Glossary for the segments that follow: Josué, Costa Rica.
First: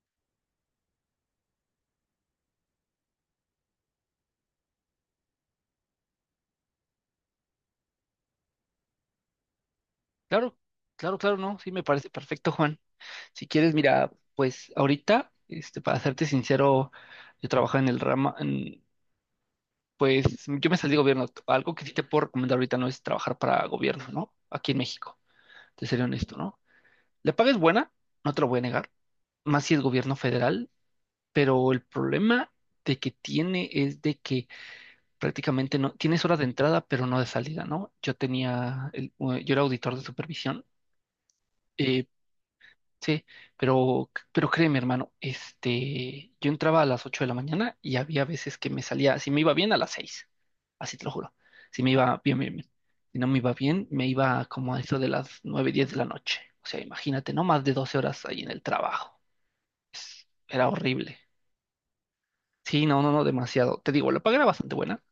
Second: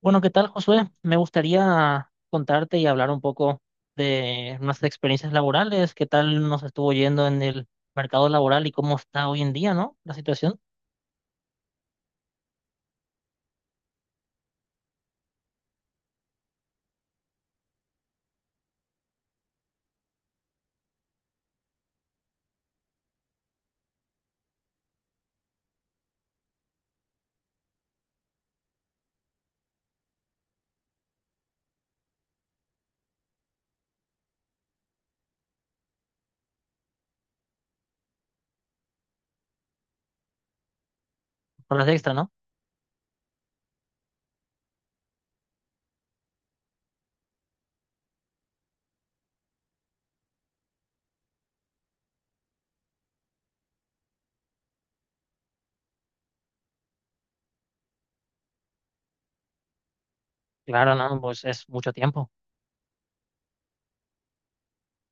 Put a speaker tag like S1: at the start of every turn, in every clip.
S1: Bueno, ¿qué tal, Josué? Me gustaría contarte y hablar un poco de nuestras experiencias laborales, qué tal nos estuvo yendo en el mercado laboral y cómo está hoy en día, ¿no? La
S2: Claro,
S1: situación
S2: claro, claro, no, sí me parece perfecto, Juan. Si quieres, mira, pues ahorita, para serte sincero, yo trabajo en el rama, pues yo me salí de gobierno. Algo que sí te puedo recomendar ahorita no es trabajar para gobierno, ¿no? Aquí en México, te seré honesto, ¿no? La paga es buena, no te lo voy a negar, más si es gobierno federal, pero el problema de que tiene es de que prácticamente no, tienes horas de entrada, pero no de salida, ¿no? Yo era auditor de supervisión.
S1: con las
S2: eh,
S1: extras, ¿no?
S2: Sí, pero, créeme, hermano, yo entraba a las 8 de la mañana y había veces que me salía, si me iba bien, a las 6, así te lo juro, si me iba bien, bien, bien. Si no me iba bien, me iba como a eso de las 9:10 de la noche. O sea, imagínate, no más de 12 horas ahí en el trabajo. Era
S1: Claro,
S2: horrible.
S1: no, pues es mucho tiempo.
S2: Sí, no, no, no, demasiado. Te digo, la paga era bastante buena,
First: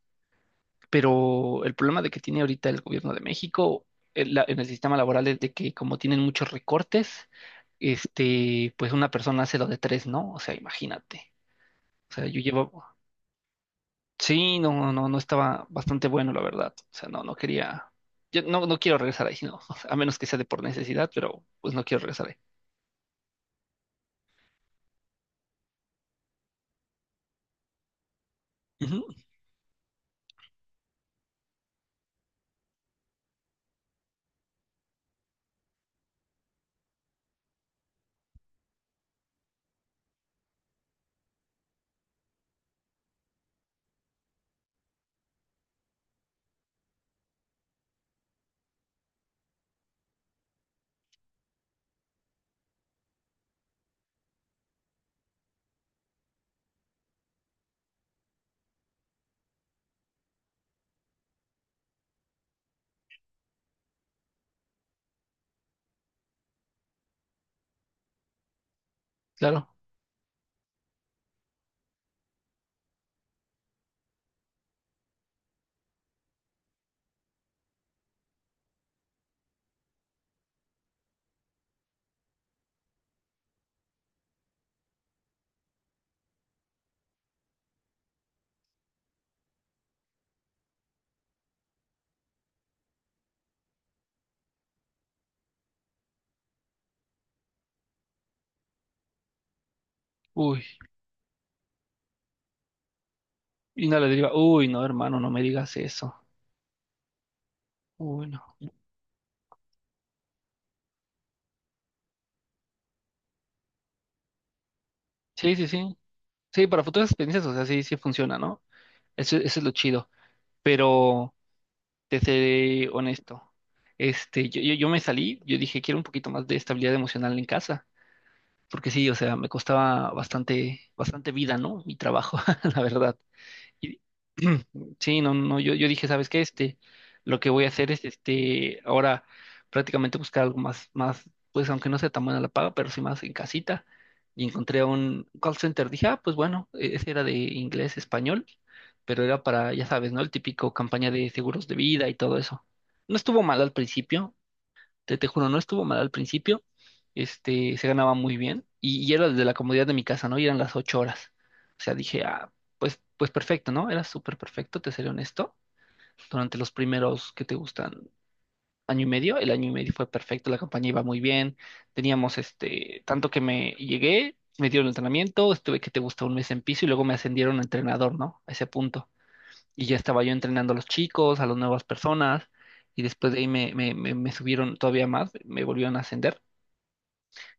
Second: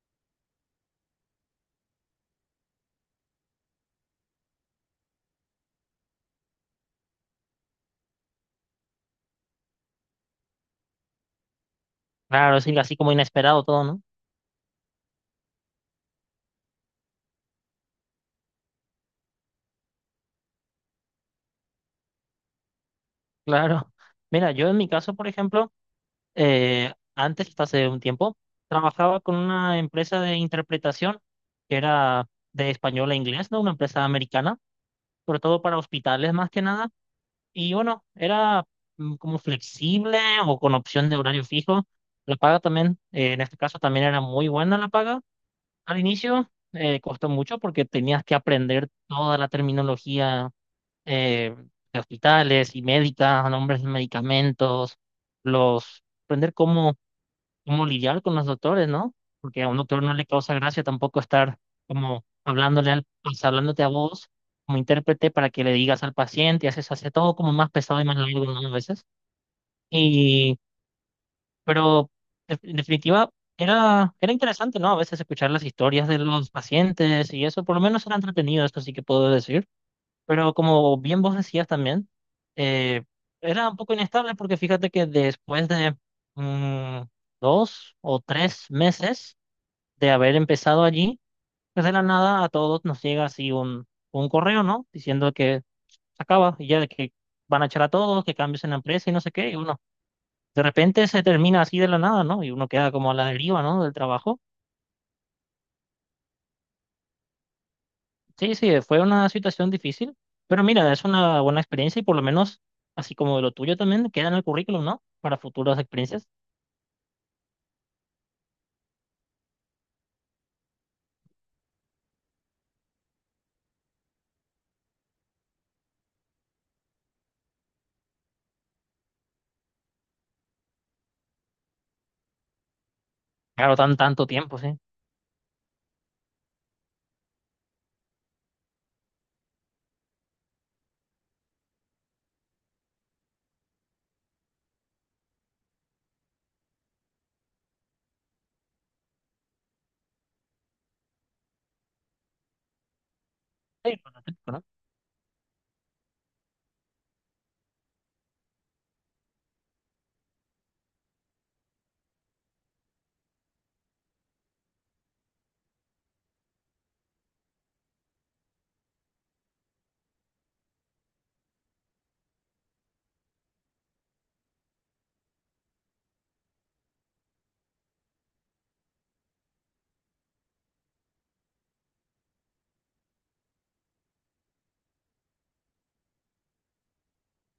S2: pero el problema de que tiene ahorita el gobierno de México en el sistema laboral es de que como tienen muchos recortes, pues una persona hace lo de tres, ¿no? O sea, imagínate. O sea, yo
S1: Claro, es
S2: llevo,
S1: así como inesperado todo, ¿no?
S2: sí, no, no, no estaba bastante bueno, la verdad. O sea, no, no quería, yo no, no quiero regresar ahí, no, a menos que sea de por necesidad, pero pues no quiero regresar ahí.
S1: Claro. Mira, yo en mi caso, por ejemplo, antes, hasta hace un tiempo,
S2: Ujú,
S1: trabajaba con una empresa de interpretación que era de español a inglés, ¿no? Una empresa americana, sobre todo para hospitales más que nada. Y bueno, era como flexible o con opción de horario fijo. La paga también, en este caso también era muy buena la paga. Al inicio costó mucho porque tenías que aprender toda la terminología eh, de hospitales y médica, nombres de medicamentos, aprender cómo cómo lidiar con los doctores, ¿no? Porque a un doctor no le causa gracia tampoco estar como hablándole al, pues, hablándote a vos como intérprete para que le digas al paciente, y hace todo como más pesado y más largo, ¿no? A veces.
S2: claro.
S1: Y, pero en definitiva, era interesante, ¿no? A veces escuchar las historias de los pacientes y eso, por lo menos era entretenido, esto sí que puedo decir. Pero como bien vos decías también, eh, era un poco inestable porque fíjate que después de mm, 2 o 3 meses de haber empezado allí, pues de la nada a todos nos llega así un correo, ¿no? Diciendo que se acaba y ya de que van a echar a todos, que cambios en la empresa y no sé qué. Y uno,
S2: Uy,
S1: de repente se termina así de la nada, ¿no? Y uno queda como a la deriva, ¿no?
S2: y
S1: Del
S2: no le diría,
S1: trabajo.
S2: uy, no, hermano, no me digas eso. Uy, no.
S1: Sí, sí, fue una situación difícil, pero mira, es una buena experiencia y por lo menos, así como de lo tuyo también, queda en el currículum, ¿no? Para
S2: Sí, sí,
S1: futuras
S2: sí.
S1: experiencias.
S2: Sí, para futuras experiencias, o sea, sí, sí funciona, ¿no? Eso es lo chido. Pero te seré honesto. Yo me salí, yo dije, quiero un poquito más de estabilidad emocional en casa, porque sí, o sea, me costaba bastante, bastante vida, ¿no? Mi trabajo, la verdad.
S1: Claro,
S2: Y-
S1: tanto tiempo, sí.
S2: Sí, no, no, yo dije, ¿sabes qué? Lo que voy a hacer es, ahora prácticamente buscar algo más, pues aunque no sea tan buena la paga, pero sí más en casita. Y encontré un call center. Dije, ah, pues bueno, ese era de inglés, español, pero era para, ya sabes, ¿no? El típico campaña de seguros de vida y todo eso. No estuvo mal al
S1: Sí, por lo
S2: principio,
S1: típico, ¿no?
S2: te juro, no estuvo mal al principio, se ganaba muy bien y era desde la comodidad de mi casa, ¿no? Y eran las 8 horas. O sea, dije, ah, pues perfecto, ¿no? Era súper perfecto, te seré honesto. Durante los primeros que te gustan año y medio, el año y medio fue perfecto, la campaña iba muy bien, teníamos tanto que me llegué, me dieron entrenamiento, estuve que te gusta un mes en piso y luego me ascendieron a entrenador, ¿no? A ese punto y ya estaba yo entrenando a los chicos, a las nuevas personas, y después de ahí me subieron todavía más, me volvieron a ascender,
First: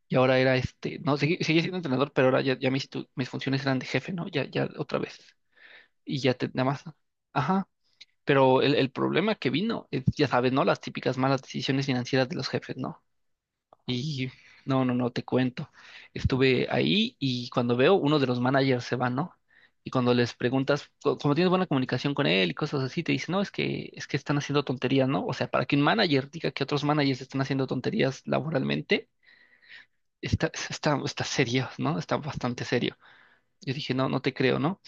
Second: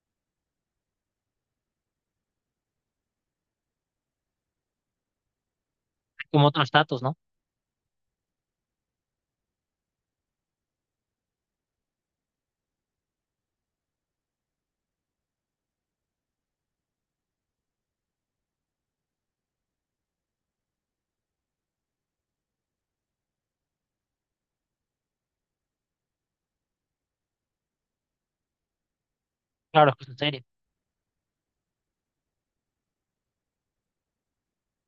S2: y ahora era no, seguí siendo entrenador, pero ahora ya, ya mis, mis funciones eran de jefe, ¿no? Ya, ya otra vez, y ya te,
S1: Como otro
S2: nada más,
S1: estatus, ¿no?
S2: ajá, pero el problema que vino es, ya sabes, ¿no? Las típicas malas decisiones financieras de los jefes, ¿no? Y no, no, no, te cuento. Estuve ahí y cuando veo, uno de los managers se va, ¿no? Y cuando les preguntas, como tienes buena comunicación con él y cosas así, te dice, no, es que están haciendo tonterías, ¿no? O sea, para que un manager diga que otros managers están haciendo tonterías laboralmente,
S1: Claro, es que es en serio.
S2: está serio, ¿no? Está bastante serio. Yo dije, no, no te creo, ¿no?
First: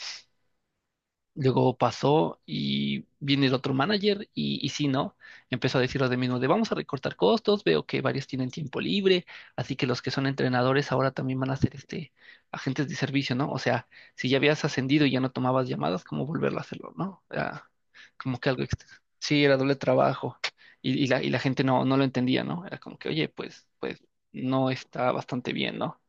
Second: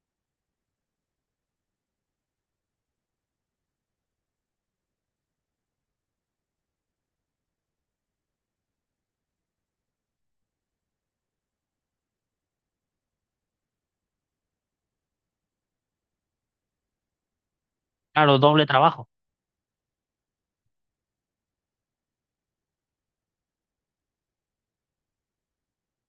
S2: Luego pasó y viene el otro manager y sí, ¿no? Empezó a decir lo de mismo de vamos a recortar costos, veo que varios tienen tiempo libre, así que los que son entrenadores ahora también van a ser agentes de servicio, ¿no? O sea, si ya habías ascendido y ya no tomabas llamadas, ¿cómo volverlo a hacerlo, no? Era como
S1: Claro,
S2: que algo
S1: doble
S2: extra.
S1: trabajo,
S2: Sí, era doble trabajo y la gente no, no lo entendía, ¿no? Era como que, oye, pues no está bastante bien, ¿no?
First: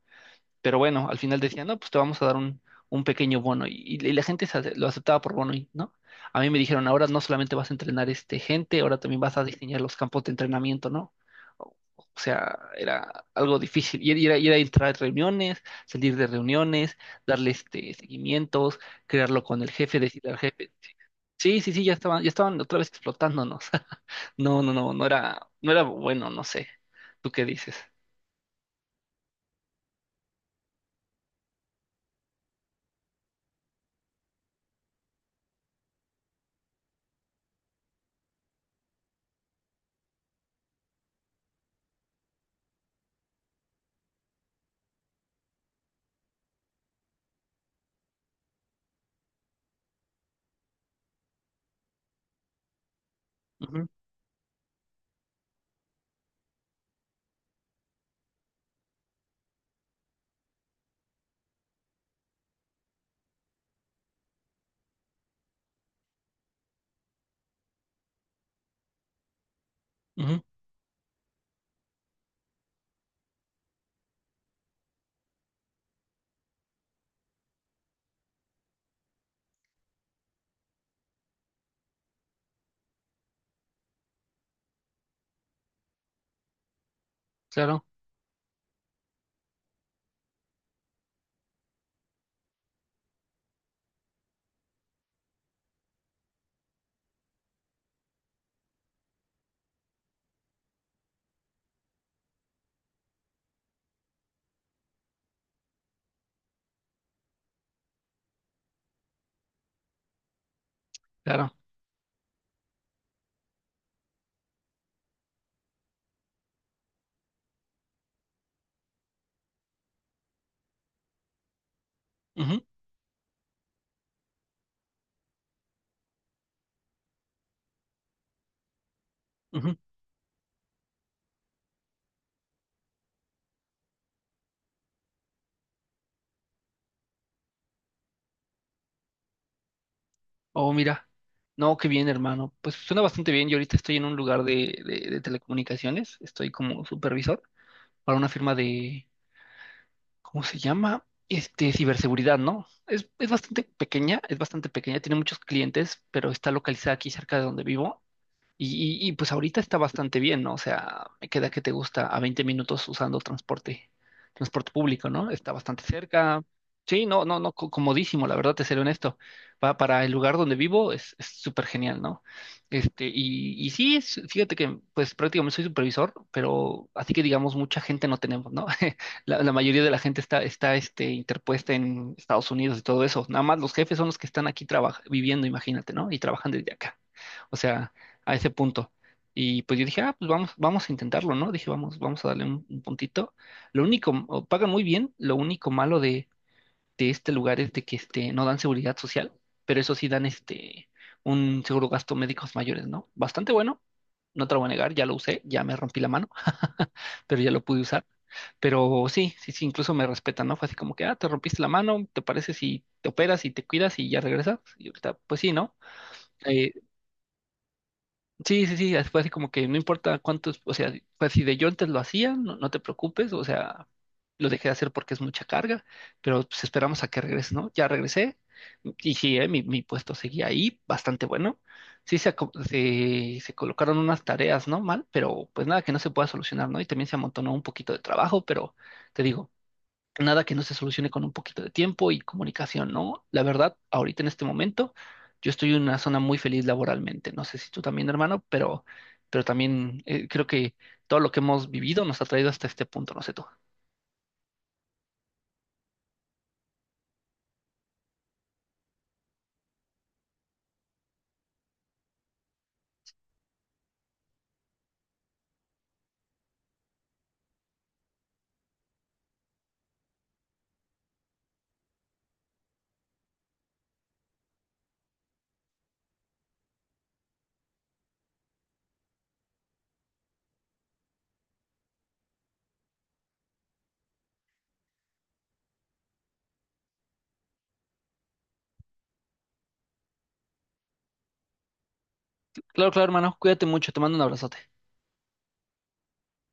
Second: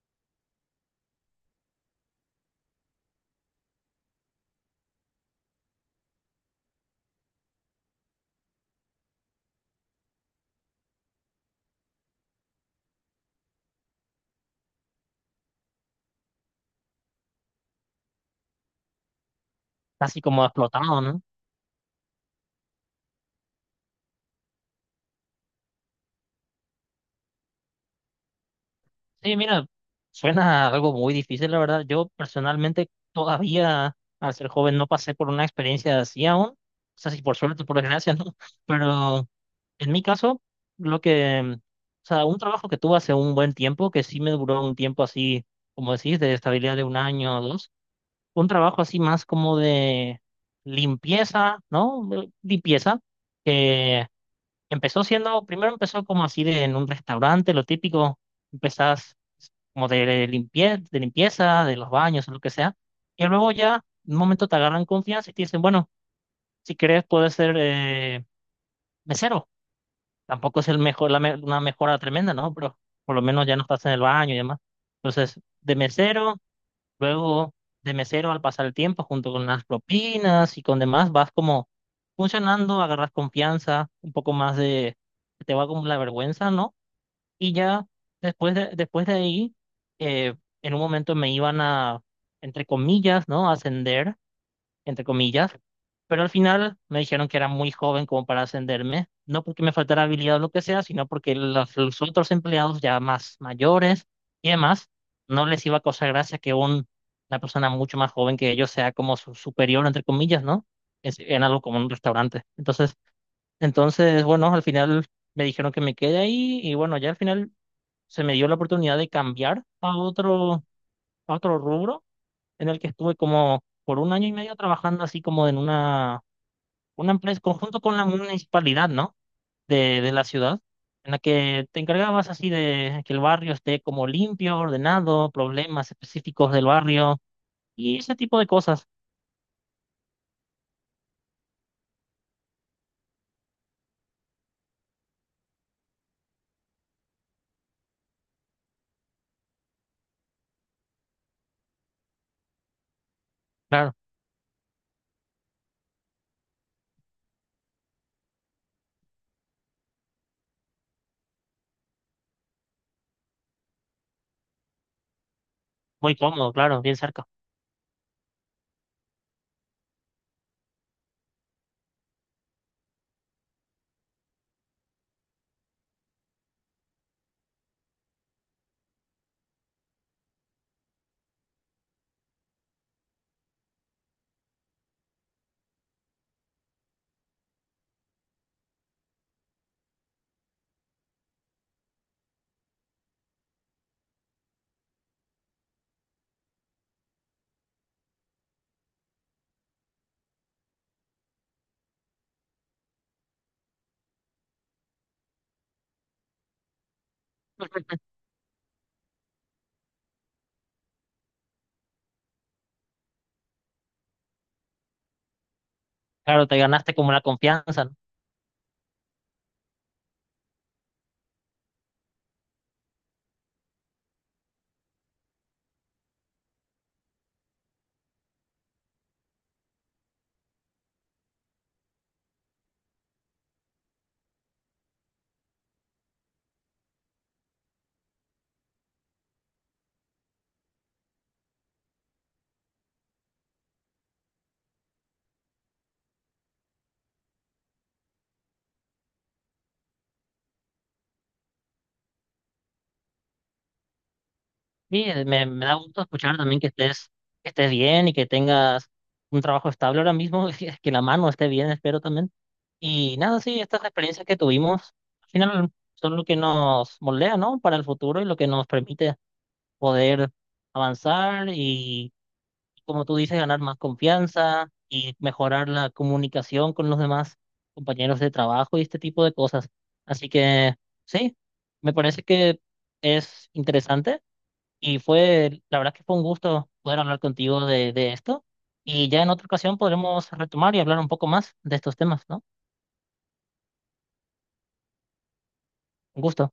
S2: Pero bueno, al final decían, no, pues te vamos a dar un pequeño bono. Y la gente lo aceptaba por bono, ¿no? A mí me dijeron, ahora no solamente vas a entrenar gente, ahora también vas a diseñar los campos de entrenamiento, ¿no? O sea, era algo difícil. Y era entrar a reuniones, salir de reuniones, darle seguimientos, crearlo con el jefe,
S1: casi
S2: decirle al
S1: como
S2: jefe.
S1: explotado, ¿no?
S2: Sí, sí, sí, ya estaban otra vez explotándonos. No, no, no, no era bueno, no sé. ¿Tú qué dices?
S1: Sí, mira, suena algo muy difícil, la verdad. Yo personalmente todavía, al ser joven, no pasé por una experiencia así aún. O sea, si por suerte, por desgracia, ¿no? Pero en mi caso, lo que, o sea, un trabajo que tuve hace un buen tiempo, que sí me duró un tiempo así, como decís, de estabilidad de 1 año o 2, un trabajo así más como de limpieza, ¿no? Limpieza,
S2: Ujú,
S1: que empezó siendo, primero empezó como así de, en un restaurante, lo típico, empezás como de, de limpieza, de los baños, o lo que sea, y luego ya, en un momento te agarran confianza y te dicen, bueno, si querés puedes ser mesero,
S2: ujú,
S1: tampoco es el mejor, una mejora tremenda, ¿no? Pero por lo menos ya no estás en el baño y demás. Entonces, de mesero. Luego, de mesero, al pasar el tiempo, junto con las propinas y con demás, vas como funcionando, agarras confianza, un poco más de, te va como la vergüenza, ¿no? Y ya
S2: claro,
S1: después de ahí, eh, en un momento me iban a, entre comillas, ¿no? ascender entre comillas, pero al final me dijeron que era muy joven como para ascenderme, no porque me faltara habilidad o lo que sea, sino porque los otros empleados ya más mayores y demás, no les iba a causar gracia que una persona mucho más joven que ellos sea como su superior, entre comillas, ¿no? Es, en
S2: claro.
S1: algo como un restaurante. Entonces, entonces, bueno, al final me dijeron que me quede ahí y bueno, ya al final se me dio la oportunidad de cambiar a a otro rubro
S2: Ujú.
S1: en el que estuve como por 1 año y medio trabajando así como en una empresa, conjunto con la municipalidad, ¿no?
S2: Ujú.
S1: De la ciudad, en la que te encargabas así de que el barrio esté como limpio, ordenado, problemas específicos del barrio y ese tipo de cosas.
S2: Oh, mira. No, qué bien, hermano. Pues suena bastante bien. Yo ahorita estoy en un lugar de telecomunicaciones. Estoy como supervisor para una firma de, ¿cómo se llama? Ciberseguridad, ¿no? Es bastante
S1: Claro,
S2: pequeña, es bastante pequeña. Tiene muchos clientes, pero está localizada aquí cerca de donde vivo. Y pues ahorita está bastante bien, ¿no? O sea, me queda que te gusta a 20 minutos usando transporte público, ¿no? Está bastante
S1: muy
S2: cerca.
S1: cómodo, claro, bien
S2: Sí, no,
S1: cerca.
S2: no, no, comodísimo, la verdad, te seré honesto. Para el lugar donde vivo es súper genial, ¿no? Y sí, fíjate que pues prácticamente soy supervisor, pero así que digamos mucha gente no tenemos, ¿no? La mayoría de la gente está interpuesta en Estados Unidos y todo eso. Nada más los jefes son los que están aquí viviendo, imagínate, ¿no? Y trabajan desde acá. O sea, a ese punto. Y pues yo dije, ah, pues vamos, vamos a intentarlo, ¿no? Dije, vamos, vamos a darle un puntito. Lo único, o pagan muy bien, lo único malo de este lugar es de que no dan seguridad social, pero eso sí dan un seguro gasto médicos mayores, ¿no? Bastante bueno, no te lo voy a negar, ya lo usé, ya me rompí la mano, pero ya lo pude usar. Pero sí, sí, sí, incluso me respetan, ¿no? Fue así como que, ah, te rompiste la mano, ¿te parece si te operas y te cuidas y ya regresas? Y ahorita, pues sí, ¿no?
S1: Claro, te
S2: Eh,
S1: ganaste como la confianza.
S2: Sí, sí, sí, así fue así como que no importa cuántos, o sea, pues si de yo antes lo hacía, no, no te preocupes, o sea, lo dejé de hacer porque es mucha carga, pero pues esperamos a que regrese, ¿no? Ya regresé y sí, mi puesto seguía ahí, bastante bueno. Sí, se colocaron unas tareas, ¿no? Mal, pero pues nada que no se pueda solucionar, ¿no? Y también se amontonó un poquito de trabajo, pero te digo, nada que no se solucione con un poquito de tiempo y comunicación, ¿no? La verdad, ahorita en este momento, yo estoy en una zona muy feliz laboralmente. No sé si tú también, hermano, pero, también creo que todo lo que hemos vivido nos ha traído hasta este punto, no sé tú.
S1: Sí, me da gusto escuchar también que estés bien y que tengas un trabajo estable ahora mismo, que la mano esté bien, espero también. Y nada, sí, estas experiencias que tuvimos, al final son lo que nos moldea, ¿no? Para el futuro y lo que nos permite poder avanzar y, como tú dices, ganar más confianza y mejorar la comunicación con los demás compañeros de trabajo y este tipo de cosas. Así que sí, me parece que es interesante y fue, la verdad que fue un gusto poder hablar contigo de esto. Y ya en otra ocasión podremos retomar y hablar un poco más de estos temas, ¿no?
S2: Claro, claro, hermano, cuídate mucho, te mando un abrazote.
S1: Un gusto.